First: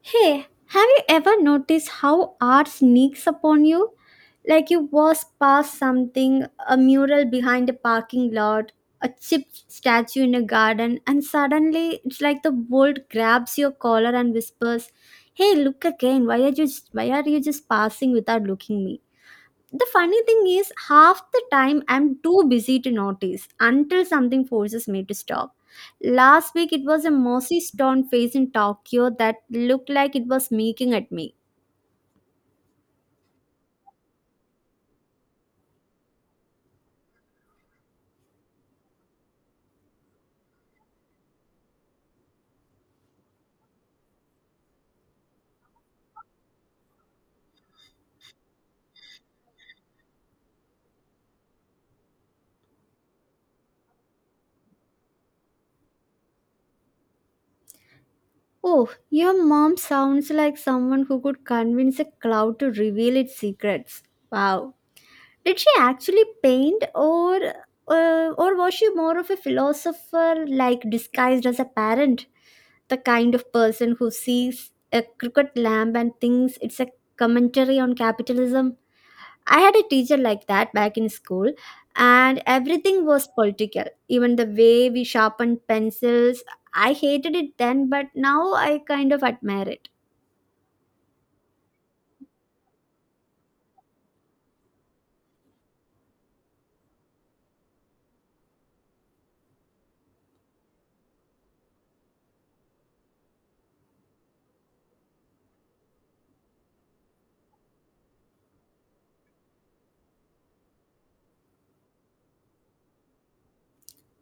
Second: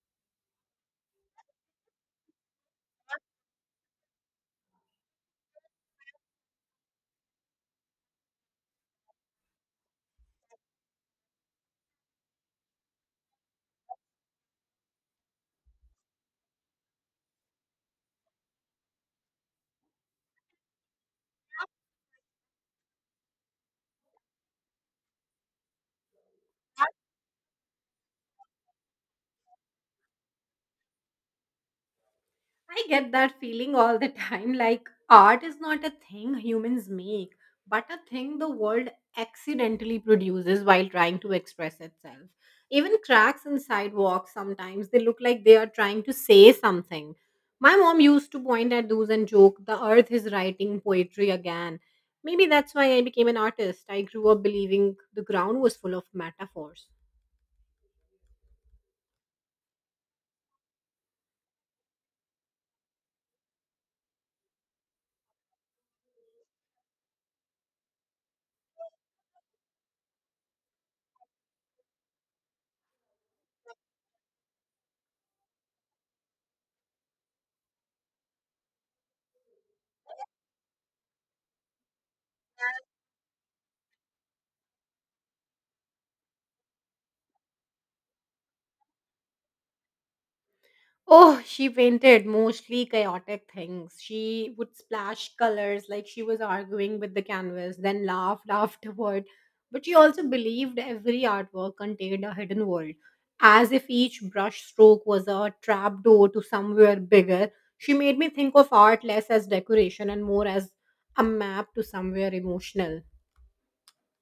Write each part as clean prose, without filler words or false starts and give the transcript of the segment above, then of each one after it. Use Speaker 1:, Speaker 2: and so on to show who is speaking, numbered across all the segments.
Speaker 1: Hey, have you ever noticed how art sneaks upon you? Like you was past something, a mural behind a parking lot, a chipped statue in a garden, and suddenly it's like the world grabs your collar and whispers, "Hey, look again! Why are you just passing without looking me?" The funny thing is, half the time I'm too busy to notice until something forces me to stop. Last week, it was a mossy stone face in Tokyo that looked like it was making at me.
Speaker 2: I get that feeling all the time like art is not a thing humans make, but a thing the world accidentally produces while trying to express itself. Even cracks in sidewalks sometimes they look like they are trying to say something. My mom used to point at those and joke, the earth is writing poetry again. Maybe that's why I became an artist. I grew up believing the ground was full of metaphors.
Speaker 1: Oh, your mom sounds like someone who could convince a cloud to reveal its secrets. Wow. Did she actually paint, or or was she more of a philosopher, like disguised as a parent, the kind of person who sees a cricket lamp and thinks it's a commentary on capitalism? I had a teacher like that back in school, and everything was political. Even the way we sharpened pencils, I hated it then, but now I kind of admire it.
Speaker 2: Oh, she painted mostly chaotic things. She would splash colors like she was arguing with the canvas, then laughed afterward. But she also believed every artwork contained a hidden world, as if each brush stroke was a trapdoor to somewhere bigger. She made me think of art less as decoration and more as a map to somewhere emotional.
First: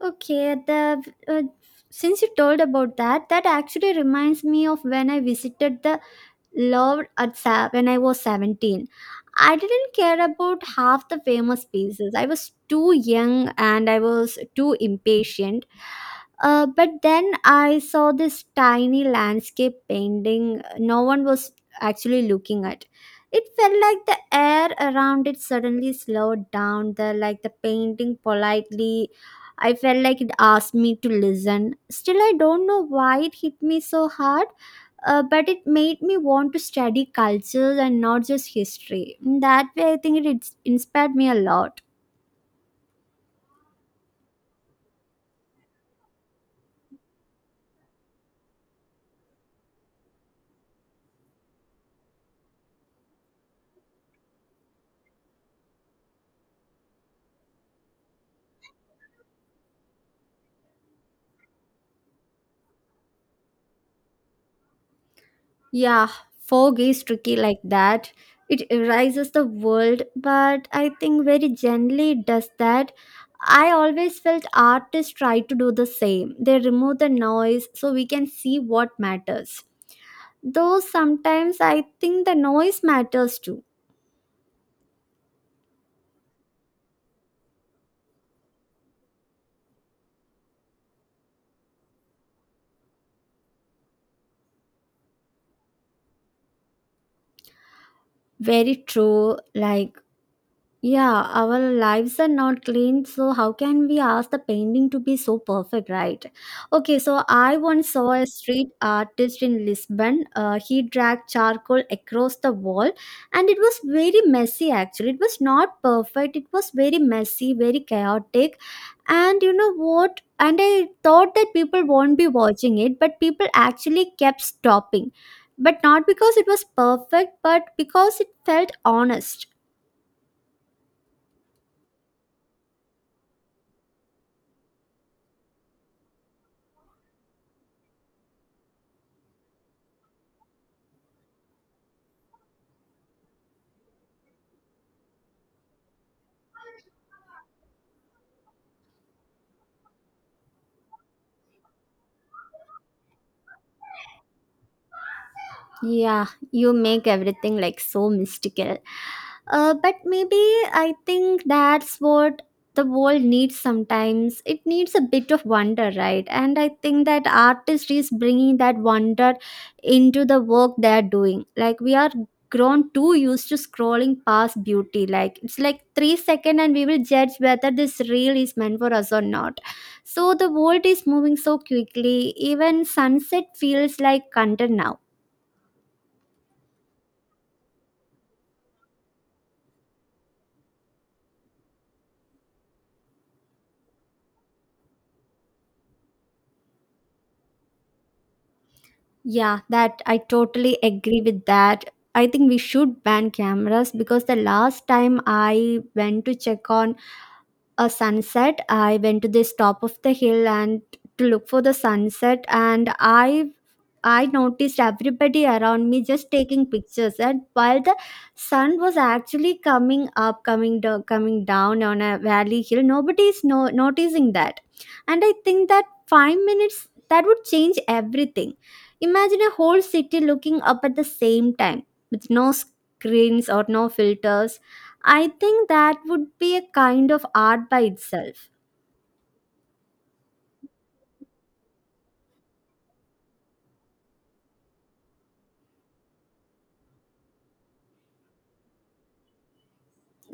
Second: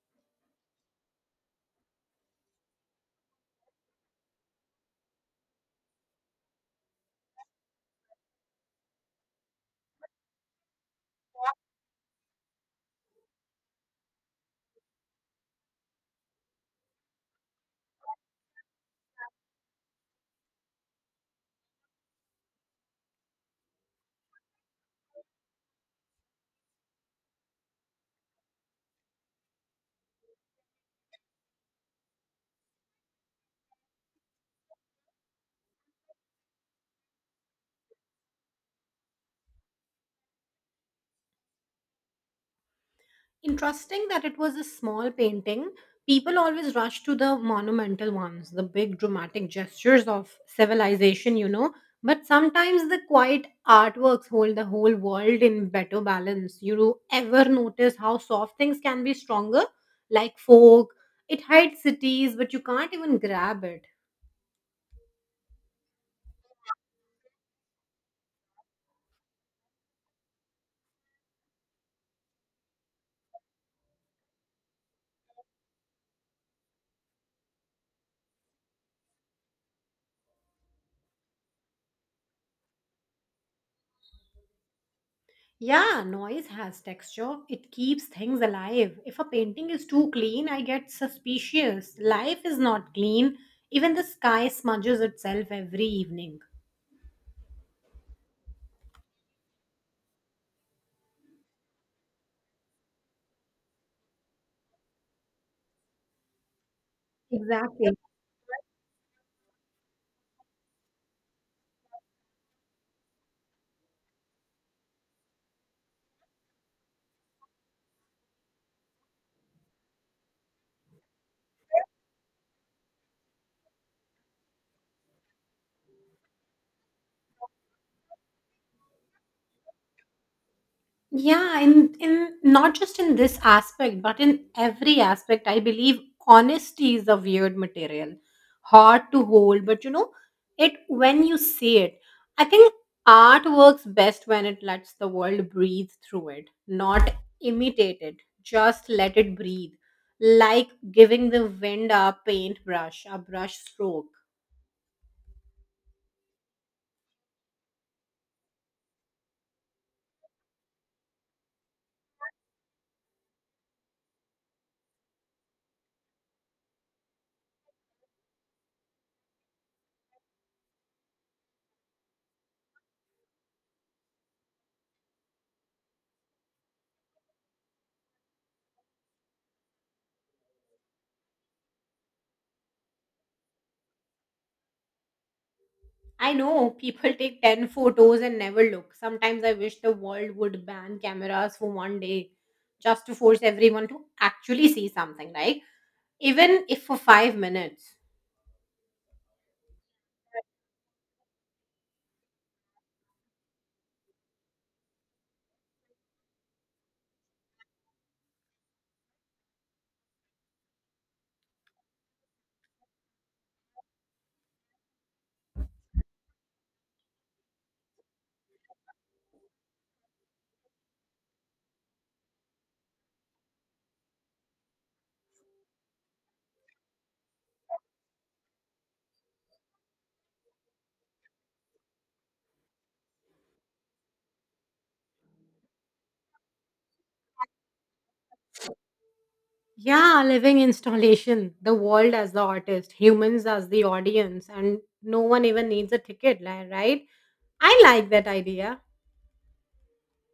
Speaker 1: Okay, the since you told about that, that actually reminds me of when I visited the when I was 17. I didn't care about half the famous pieces. I was too young and I was too impatient. But then I saw this tiny landscape painting no one was actually looking at. It felt like the air around it suddenly slowed down, like the painting politely. I felt like it asked me to listen. Still, I don't know why it hit me so hard, but it made me want to study cultures and not just history. In that way, I think it's inspired me a lot.
Speaker 2: Interesting that it was a small painting. People always rush to the monumental ones, the big dramatic gestures of civilization. But sometimes the quiet artworks hold the whole world in better balance. You ever notice how soft things can be stronger? Like folk, it hides cities, but you can't even grab it.
Speaker 1: Yeah, fog is tricky like that. It erases the world, but I think very gently it does that. I always felt artists try to do the same. They remove the noise so we can see what matters. Though sometimes I think the noise matters too.
Speaker 2: Yeah, noise has texture. It keeps things alive. If a painting is too clean, I get suspicious. Life is not clean. Even the sky smudges itself every evening.
Speaker 1: Very true. Like, yeah, our lives are not clean, so how can we ask the painting to be so perfect, right? Okay, so I once
Speaker 2: Exactly.
Speaker 1: saw a street artist in Lisbon. He dragged charcoal across the wall, and it was very messy actually. It was not perfect, it was very messy, very chaotic. And you know what? And I thought that people won't be watching it, but people actually kept stopping. But not because it was perfect, but because it felt honest.
Speaker 2: Yeah, in not just in this aspect, but in every aspect, I believe honesty is a weird material, hard to hold, but it when you see it, I think art works best when it lets the world breathe through it, not imitate it, just let it breathe. Like giving the wind a paintbrush, a brush stroke.
Speaker 1: Yeah, you make everything like so mystical. But maybe I think that's what the world needs sometimes. It needs a bit of wonder, right? And I think that artist is bringing that wonder into the work they're doing. Like we are grown too used to scrolling past beauty. Like it's like three second, and we will judge whether this reel is meant for us or not. So the world is moving so quickly. Even sunset feels like content now.
Speaker 2: I know people take 10 photos and never look. Sometimes I wish the world would ban cameras for one day just to force everyone to actually see something, like even if for 5 minutes.
Speaker 1: Yeah, that I totally agree with that. I think we should ban cameras because the last time I went to check on a sunset, I went to this top of the hill and to look for the sunset and I noticed everybody around me just taking pictures, and while the sun was actually coming up, coming down on a valley hill, nobody is noticing that. And I think that 5 minutes that would change everything. Imagine a whole city looking up at the same time with no screens or no filters. I think that would be a kind of art by itself.
Speaker 2: Yeah, living installation, the world as the artist, humans as the audience, and no one even needs a ticket, right? I like that idea.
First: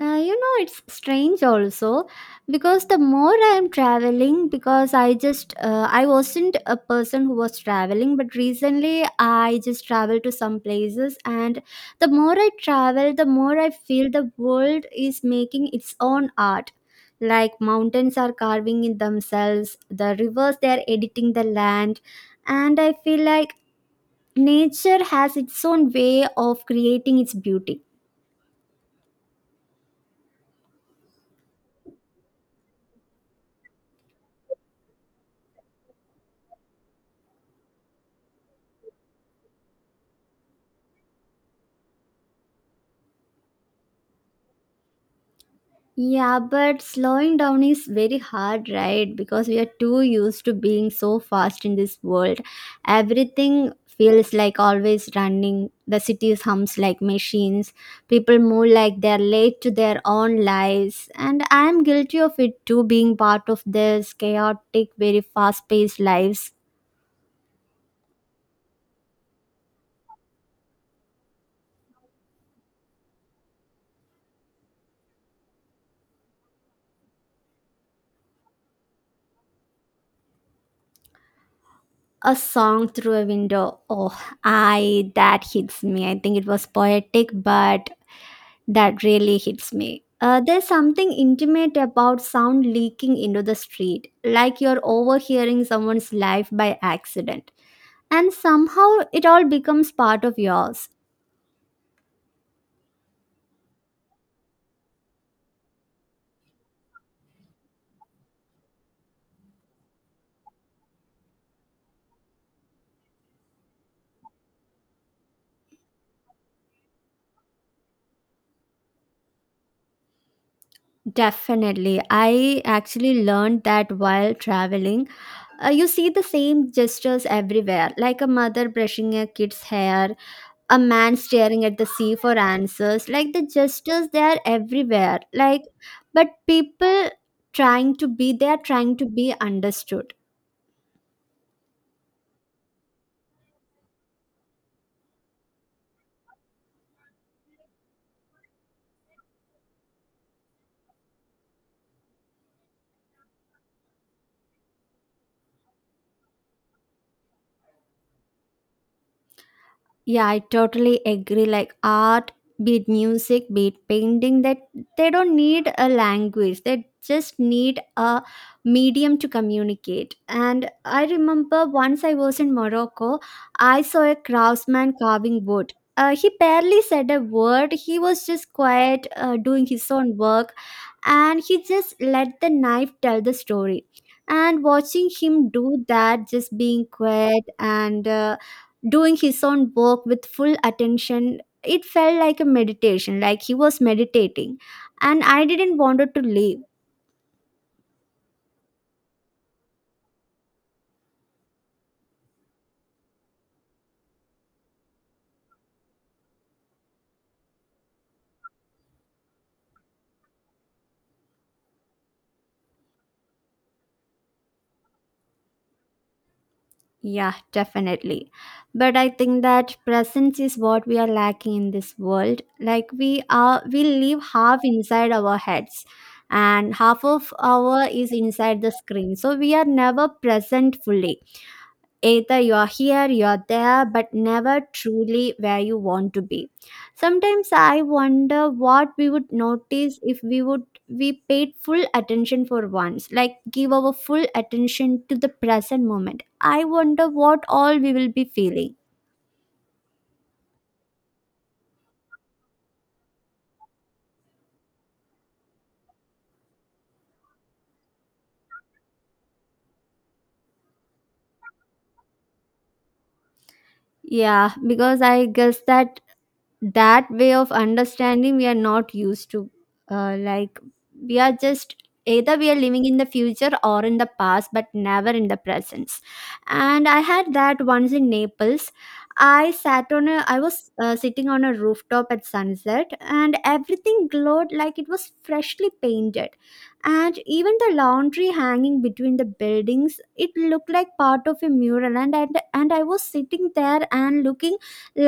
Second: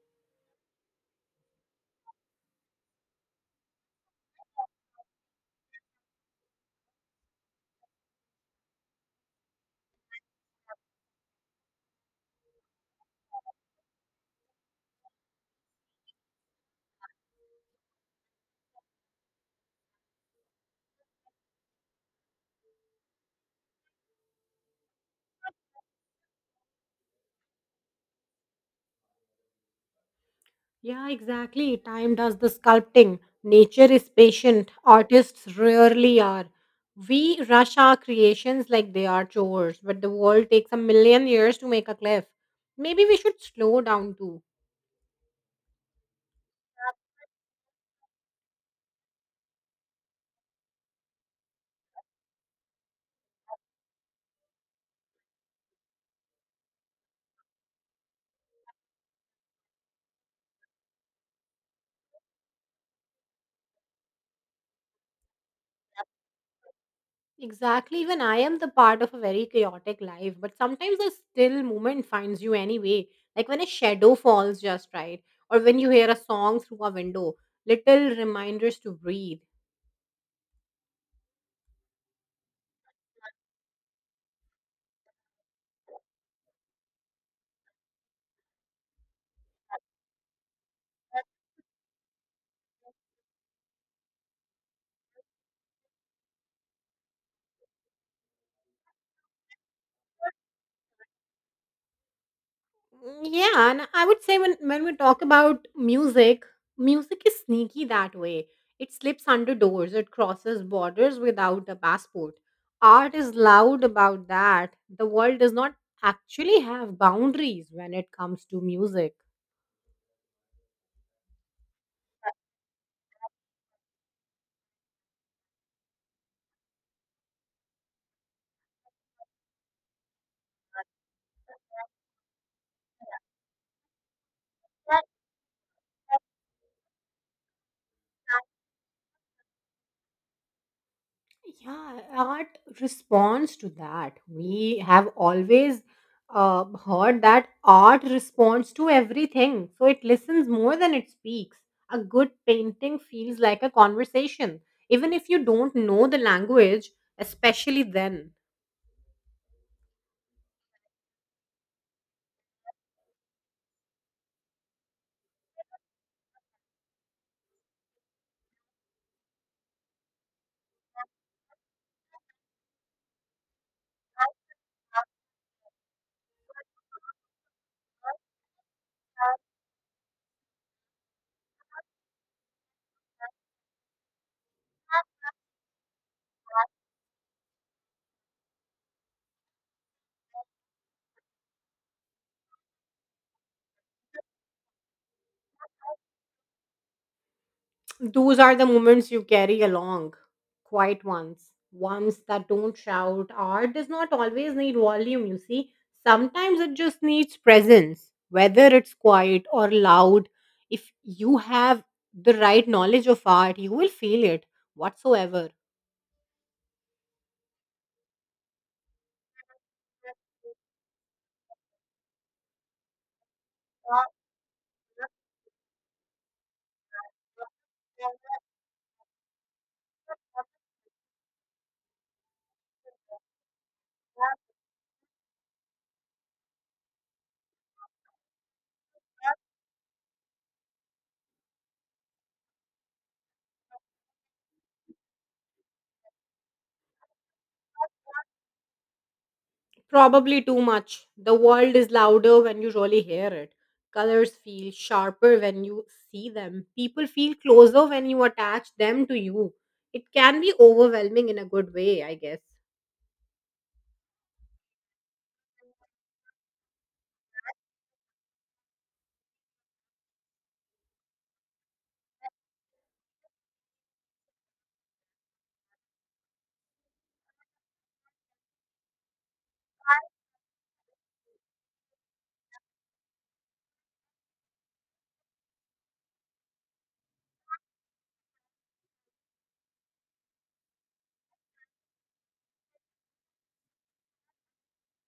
Speaker 1: You know, it's strange also because the more I am traveling, because I wasn't a person who was traveling, but recently I just traveled to some places. And the more I travel, the more I feel the world is making its own art. Like mountains are carving in themselves, the rivers, they are editing the land. And I feel like nature has its own way of creating its beauty.
Speaker 2: Yeah, exactly. Time does the sculpting. Nature is patient. Artists rarely are. We rush our creations like they are chores, but the world takes a million years to make a cliff. Maybe we should slow down too.
Speaker 1: Yeah, but slowing down is very hard, right? Because we are too used to being so fast in this world. Everything feels like always running. The cities hums like machines. People move like they're late to their own lives. And I am guilty of it too, being part of this chaotic, very fast paced lives.
Speaker 2: Exactly. Even I am the part of a very chaotic life, but sometimes a still moment finds you anyway. Like when a shadow falls just right, or when you hear a song through a window. Little reminders to breathe.
Speaker 1: A song through a window. Oh, I that hits me. I think it was poetic, but that really hits me. There's something intimate about sound leaking into the street, like you're overhearing someone's life by accident. And somehow it all becomes part of yours.
Speaker 2: Mm, yeah, and I would say when we talk about music, music is sneaky that way. It slips under doors, it crosses borders without a passport. Art is loud about that. The world does not actually have boundaries when it comes to music.
Speaker 1: Definitely. I actually learned that while traveling. You see the same gestures everywhere, like a mother brushing a kid's hair, a man staring at the sea for answers, like the gestures they are everywhere, like but people trying to be they are trying to be understood.
Speaker 2: Yeah, art responds to that. We have always heard that art responds to everything. So it listens more than it speaks. A good painting feels like a conversation, even if you don't know the language, especially then.
Speaker 1: Yeah, I totally agree. Like art, be it music, be it painting, that they don't need a language. They just need a medium to communicate. And I remember once I was in Morocco, I saw a craftsman carving wood. He barely said a word. He was just quiet, doing his own work and he just let the knife tell the story, and watching him do that, just being quiet and doing his own work with full attention, it felt like a meditation, like he was meditating, and I didn't want to leave.
Speaker 2: Those are the moments you carry along, quiet ones, ones that don't shout. Art does not always need volume, you see. Sometimes it just needs presence, whether it's quiet or loud. If you have the right knowledge of art, you will feel it whatsoever.
Speaker 1: Yeah, definitely. But I think that presence is what we are lacking in this world. Like we live half inside our heads and half of our is inside the screen. So we are never present fully. Either you're here, you're there, but never truly where you want to be. Sometimes I wonder what we would notice if we paid full attention for once, like give our full attention to the present moment. I wonder what all we will be feeling.
Speaker 2: Probably too much. The world is louder when you really hear it. Colors feel sharper when you see them. People feel closer when you attach them to you. It can be overwhelming in a good way, I guess.
Speaker 1: Yeah, because I guess that way of understanding we are not used to, like we are just, either we are living in the future or in the past but never in the presence. And I had that once in Naples. I was sitting on a rooftop at sunset and everything glowed like it was freshly painted, and even the laundry hanging between the buildings, it looked like part of a mural. And I was sitting there and looking,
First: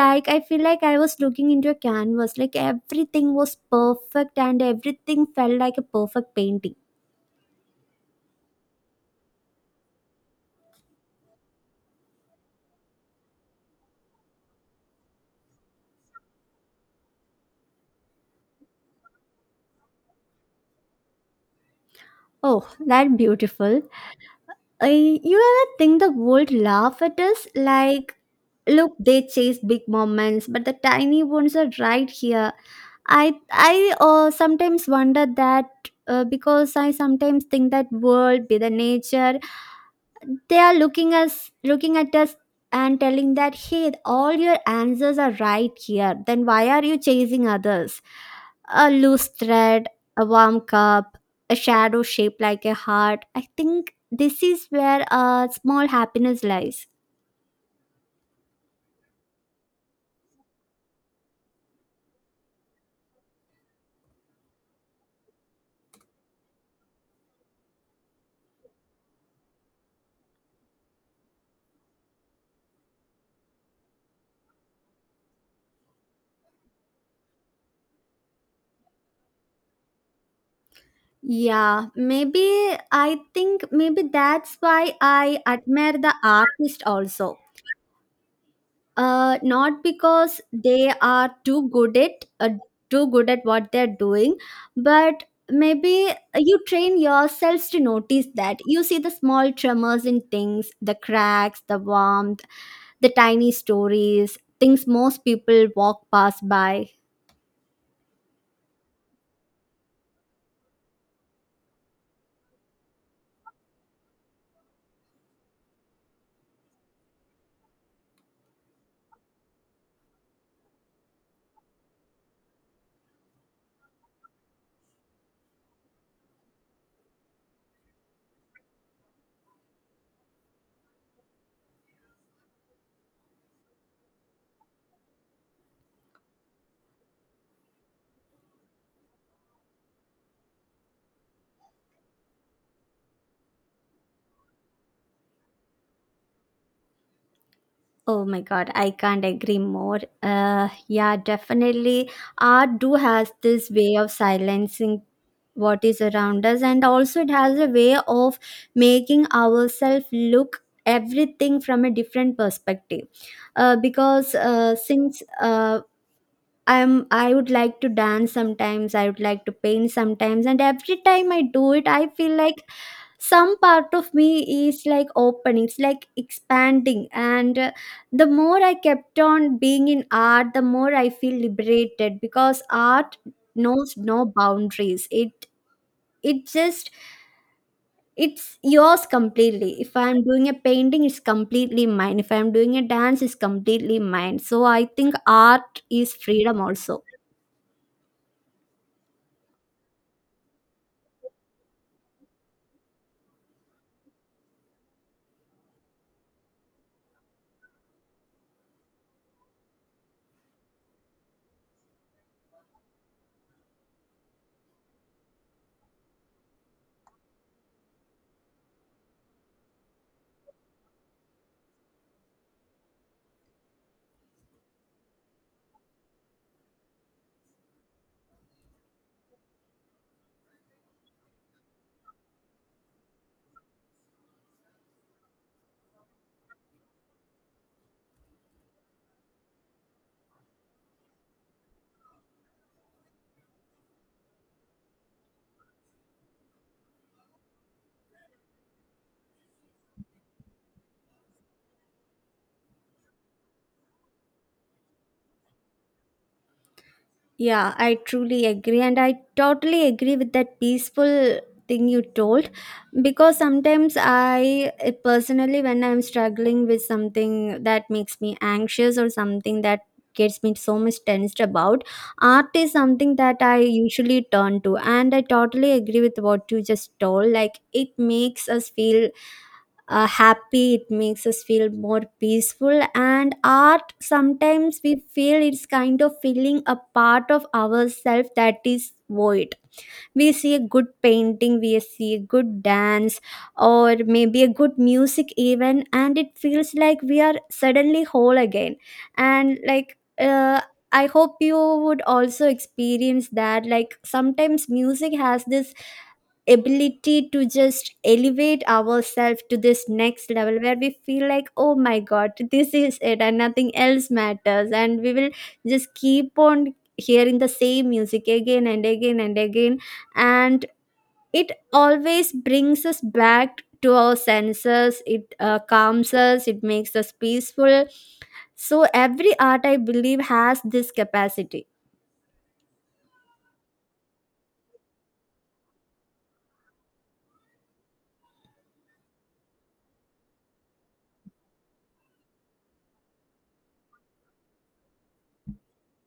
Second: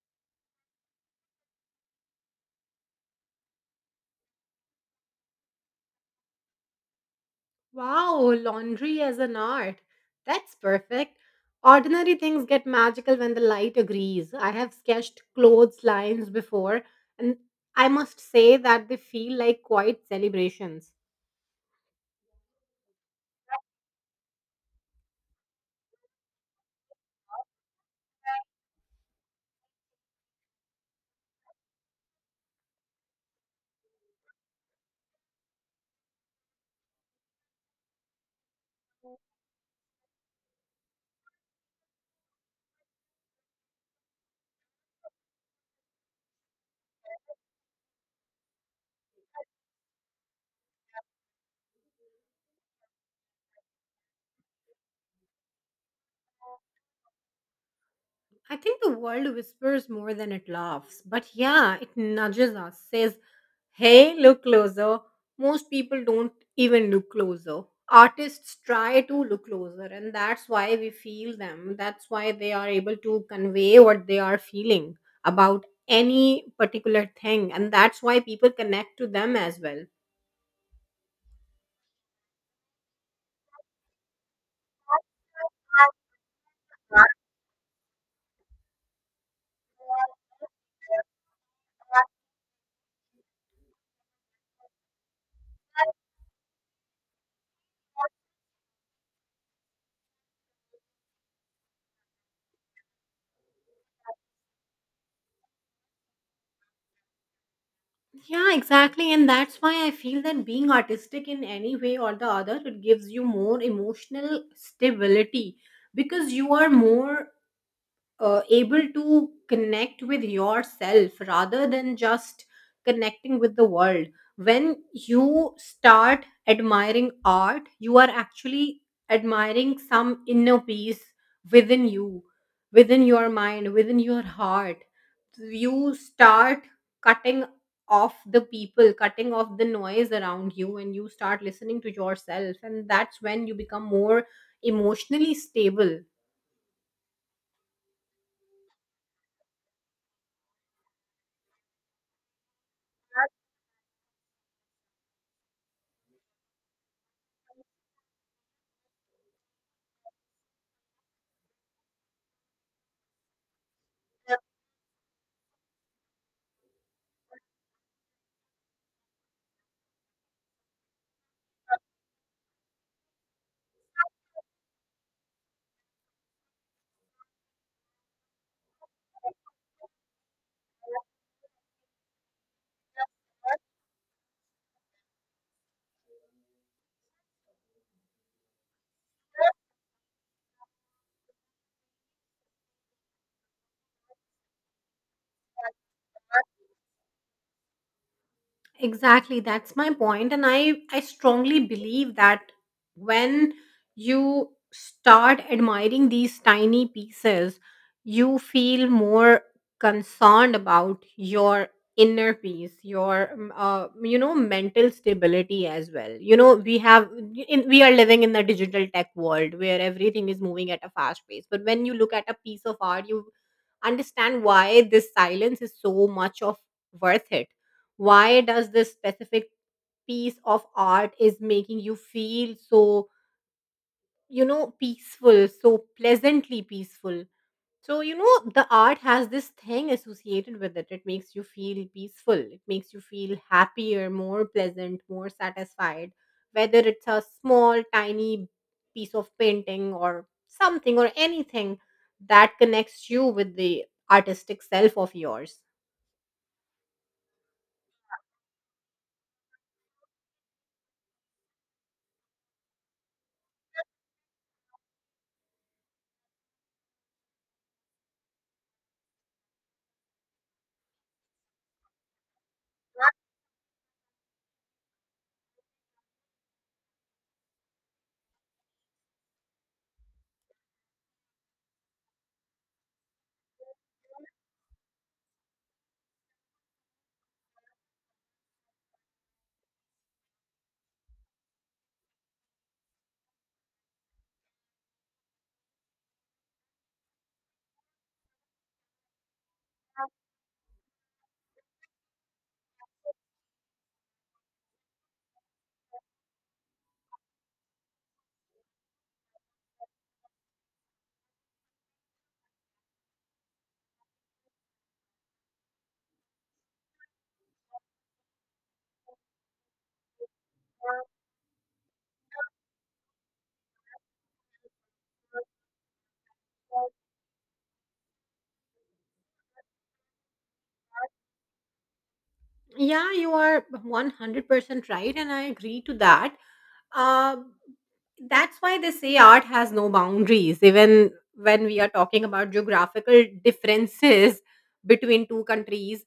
Speaker 1: like I feel like I was looking into a canvas, like everything was perfect and everything felt like a perfect painting.
Speaker 2: Wow, laundry as an art. That's perfect. Ordinary things get magical when the light agrees. I have sketched clothes lines before, and I must say that they feel like quiet celebrations.
Speaker 1: Oh, that beautiful. I, you ever think the world laugh at us, like look they chase big moments but the tiny ones are right here. I Sometimes wonder that, because I sometimes think that world be the nature, they are looking at us and telling that hey all your answers are right here then why are you chasing others. A loose thread, a warm cup, a shadow shaped like a heart, I think this is where a small happiness lies.
Speaker 2: I think the world whispers more than it laughs, but yeah, it nudges us, says, hey, look closer. Most people don't even look closer. Artists try to look closer, and that's why we feel them. That's why they are able to convey what they are feeling about any particular thing, and that's why people connect to them as well.
Speaker 1: Yeah, maybe. I think maybe that's why I admire the artist also. Not because they are too good at what they're doing, but maybe you train yourselves to notice that, you see the small tremors in things, the cracks, the warmth, the tiny stories, things most people walk past by.
Speaker 2: Yeah, exactly. And that's why I feel that being artistic in any way or the other, it gives you more emotional stability because you are more able to connect with yourself rather than just connecting with the world. When you start admiring art, you are actually admiring some inner peace within you, within your mind, within your heart. You start cutting off the people, cutting off the noise around you, and you start listening to yourself. And that's when you become more emotionally stable.
Speaker 1: Oh my god, I can't agree more. Yeah, definitely, art do has this way of silencing what is around us, and also it has a way of making ourselves look everything from a different perspective. Because since I'm, I would like to dance sometimes, I would like to paint sometimes, and every time I do it I feel like some part of me is like open, it's like expanding, and the more I kept on being in art the more I feel liberated, because art knows no boundaries it just it's yours completely. If I'm doing a painting it's completely mine, if I'm doing a dance it's completely mine, so I think art is freedom also.
Speaker 2: Exactly, that's my point, and I strongly believe that when you start admiring these tiny pieces, you feel more concerned about your inner peace, your mental stability as well. You know, we are living in the digital tech world where everything is moving at a fast pace, but when you look at a piece of art, you understand why this silence is so much of worth it. Why does this specific piece of art is making you feel so peaceful, so pleasantly peaceful? So, the art has this thing associated with it. It makes you feel peaceful. It makes you feel happier, more pleasant, more satisfied, whether it's a small tiny piece of painting or something, or anything that connects you with the artistic self of yours.
Speaker 1: Yeah, I truly agree. And I totally agree with that peaceful thing you told, because sometimes I personally, when I'm struggling with something that makes me anxious or something that gets me so much tensed about, art is something that I usually turn to. And I totally agree with what you just told. Like, it makes us feel happy, it makes us feel more peaceful, and art sometimes we feel it's kind of feeling a part of ourselves that is void. We see a good painting, we see a good dance, or maybe a good music even, and it feels like we are suddenly whole again. And like, I hope you would also experience that, like sometimes music has this ability to just elevate ourselves to this next level where we feel like oh my god this is it and nothing else matters and we will just keep on hearing the same music again and again and again. And it always brings us back to our senses, it calms us, it makes us peaceful. So every art I believe has this capacity.
Speaker 2: Yeah, you are 100% right, and I agree to that. Uh, that's why they say art has no boundaries, even when we are talking about geographical differences between two countries.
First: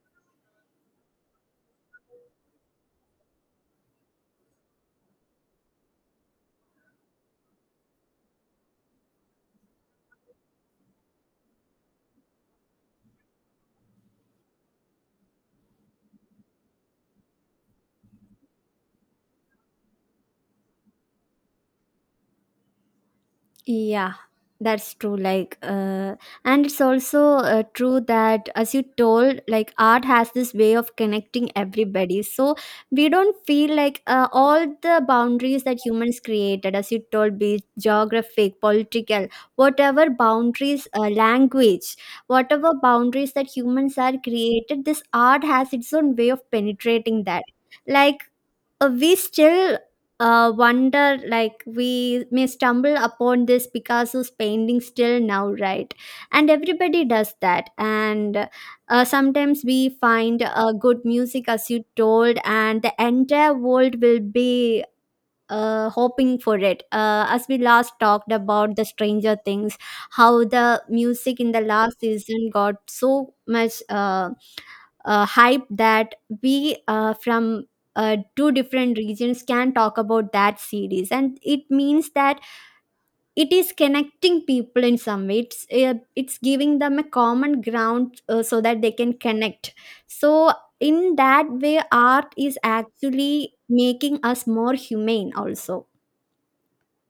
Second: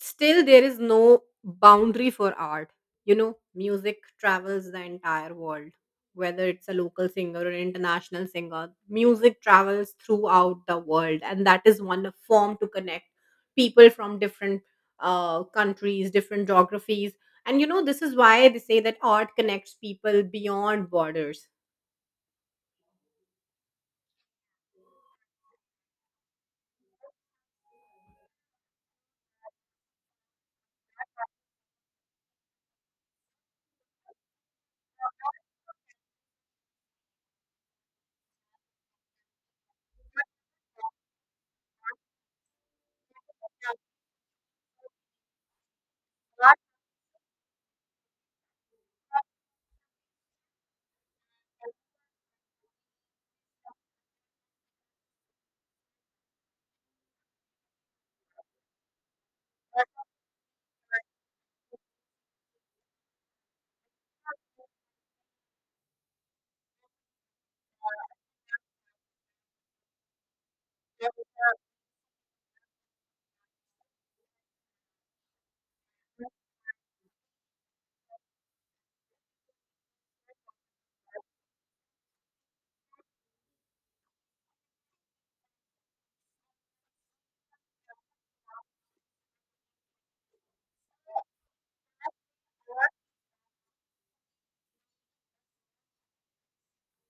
Speaker 2: Still, there is no boundary for art. You know music travels the entire world, whether it's a local singer or an international singer. Music travels throughout the world, and that is one form to connect people from different countries, different geographies. And this is why they say that art connects people beyond borders.
Speaker 1: Yeah, that's true. Like, and it's also true that, as you told, like art has this way of connecting everybody. So we don't feel like all the boundaries that humans created, as you told, be it geographic, political, whatever boundaries, language, whatever boundaries that humans are created, this art has its own way of penetrating that. Like, we still wonder, like we may stumble upon this Picasso's painting still now, right? And everybody does that. And sometimes we find good music, as you told, and the entire world will be hoping for it. As we last talked about the Stranger Things, how the music in the last season got so much hype that we from two different regions can talk about that series, and it means that it is connecting people in some way. It's giving them a common ground so that they can connect. So in that way, art is actually making us more humane also.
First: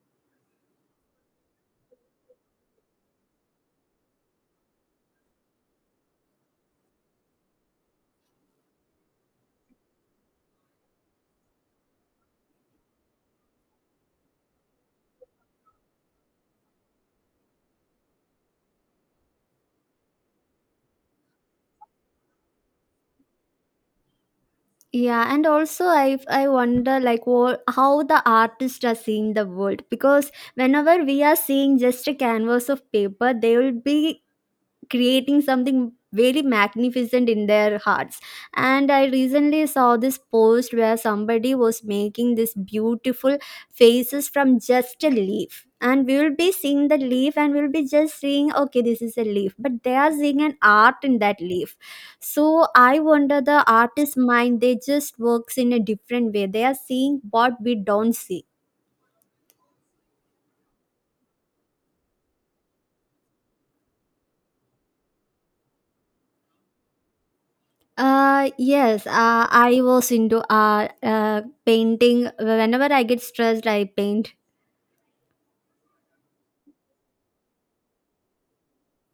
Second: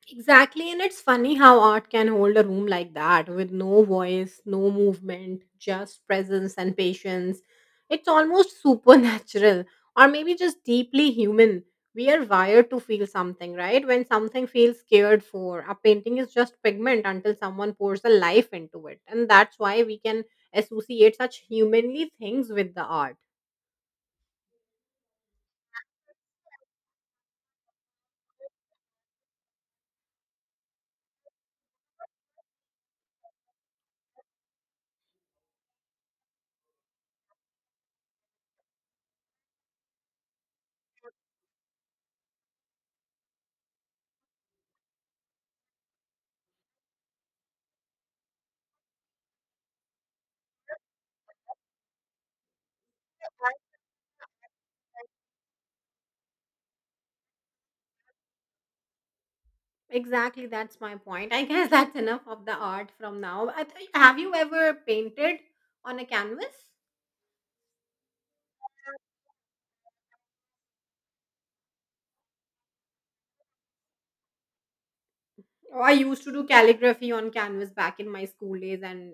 Speaker 2: Exactly, and it's funny how art can hold a room like that with no voice, no movement, just presence and patience. It's almost supernatural, or maybe just deeply human. We are wired to feel something, right? When something feels cared for, a painting is just pigment until someone pours a life into it. And that's why we can associate such humanly things with the art.
Speaker 1: Yeah, and also I wonder like what, how the artists are seeing the world, because whenever we are seeing just a canvas of paper, they will be creating something very magnificent in their hearts. And I recently saw this post where somebody was making this beautiful faces from just a leaf, and we will be seeing the leaf and we'll be just seeing okay this is a leaf, but they are seeing an art in that leaf. So I wonder the artist's mind, they just works in a different way, they are seeing what we don't see.
Speaker 2: Exactly, that's my point. I guess that's enough of the art from now. Have you ever painted on a canvas?
Speaker 1: Yes, I was into painting. Whenever I get stressed, I paint.
Speaker 2: Oh, I used to do calligraphy on canvas back in my school days, and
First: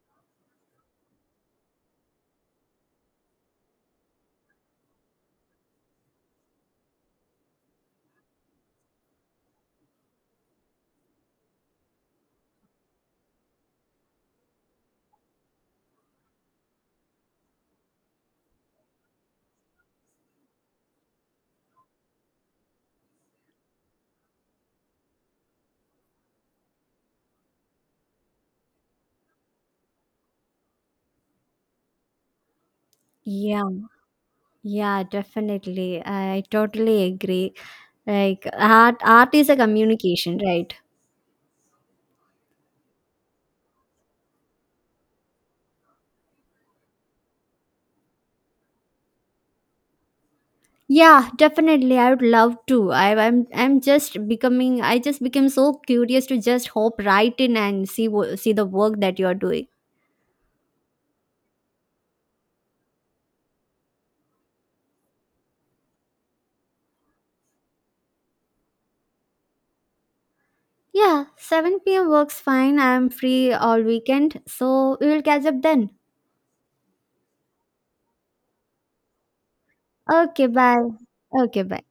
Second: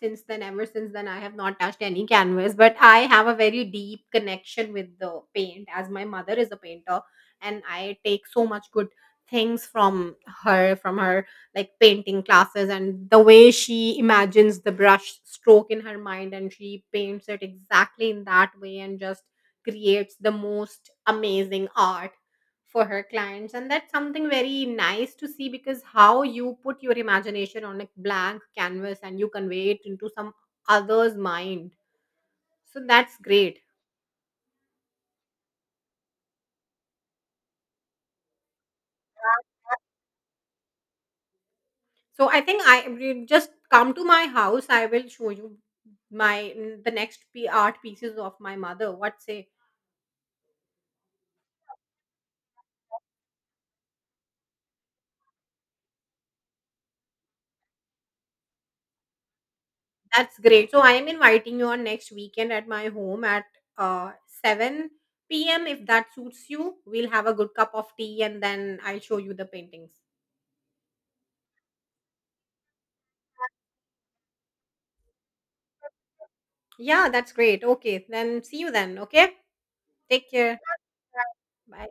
Speaker 2: since then, ever since then, I have not touched any canvas. But I have a very deep connection with the paint, as my mother is a painter, and I take so much good things from her, like painting classes, and the way she imagines the brush stroke in her mind, and she paints it exactly in that way, and just creates the most amazing art for her clients. And that's something very nice to see, because how you put your imagination on a blank canvas and you convey it into some other's mind. So that's great.
Speaker 1: Yeah, yeah, definitely. I totally agree. Like art is a communication, right?
Speaker 2: So I think I we just come to my house. I will show you my the next art pieces of my mother, what say?
Speaker 1: Yeah, definitely. I would love to. I, I'm just becoming. I just became so curious to just hop right in and see the work that you're doing.
Speaker 2: That's great, so I am inviting you on next weekend at my home at uh 7 p.m., if that suits you. We'll have a good cup of tea, and then I'll show you the paintings.
Speaker 1: Yeah, 7 p.m. works fine. I'm free all weekend, so we will catch up then.
Speaker 2: Yeah, that's great. Okay, then see you then. Okay, take
Speaker 1: Okay,
Speaker 2: care.
Speaker 1: bye. Okay, bye.
Speaker 2: Bye.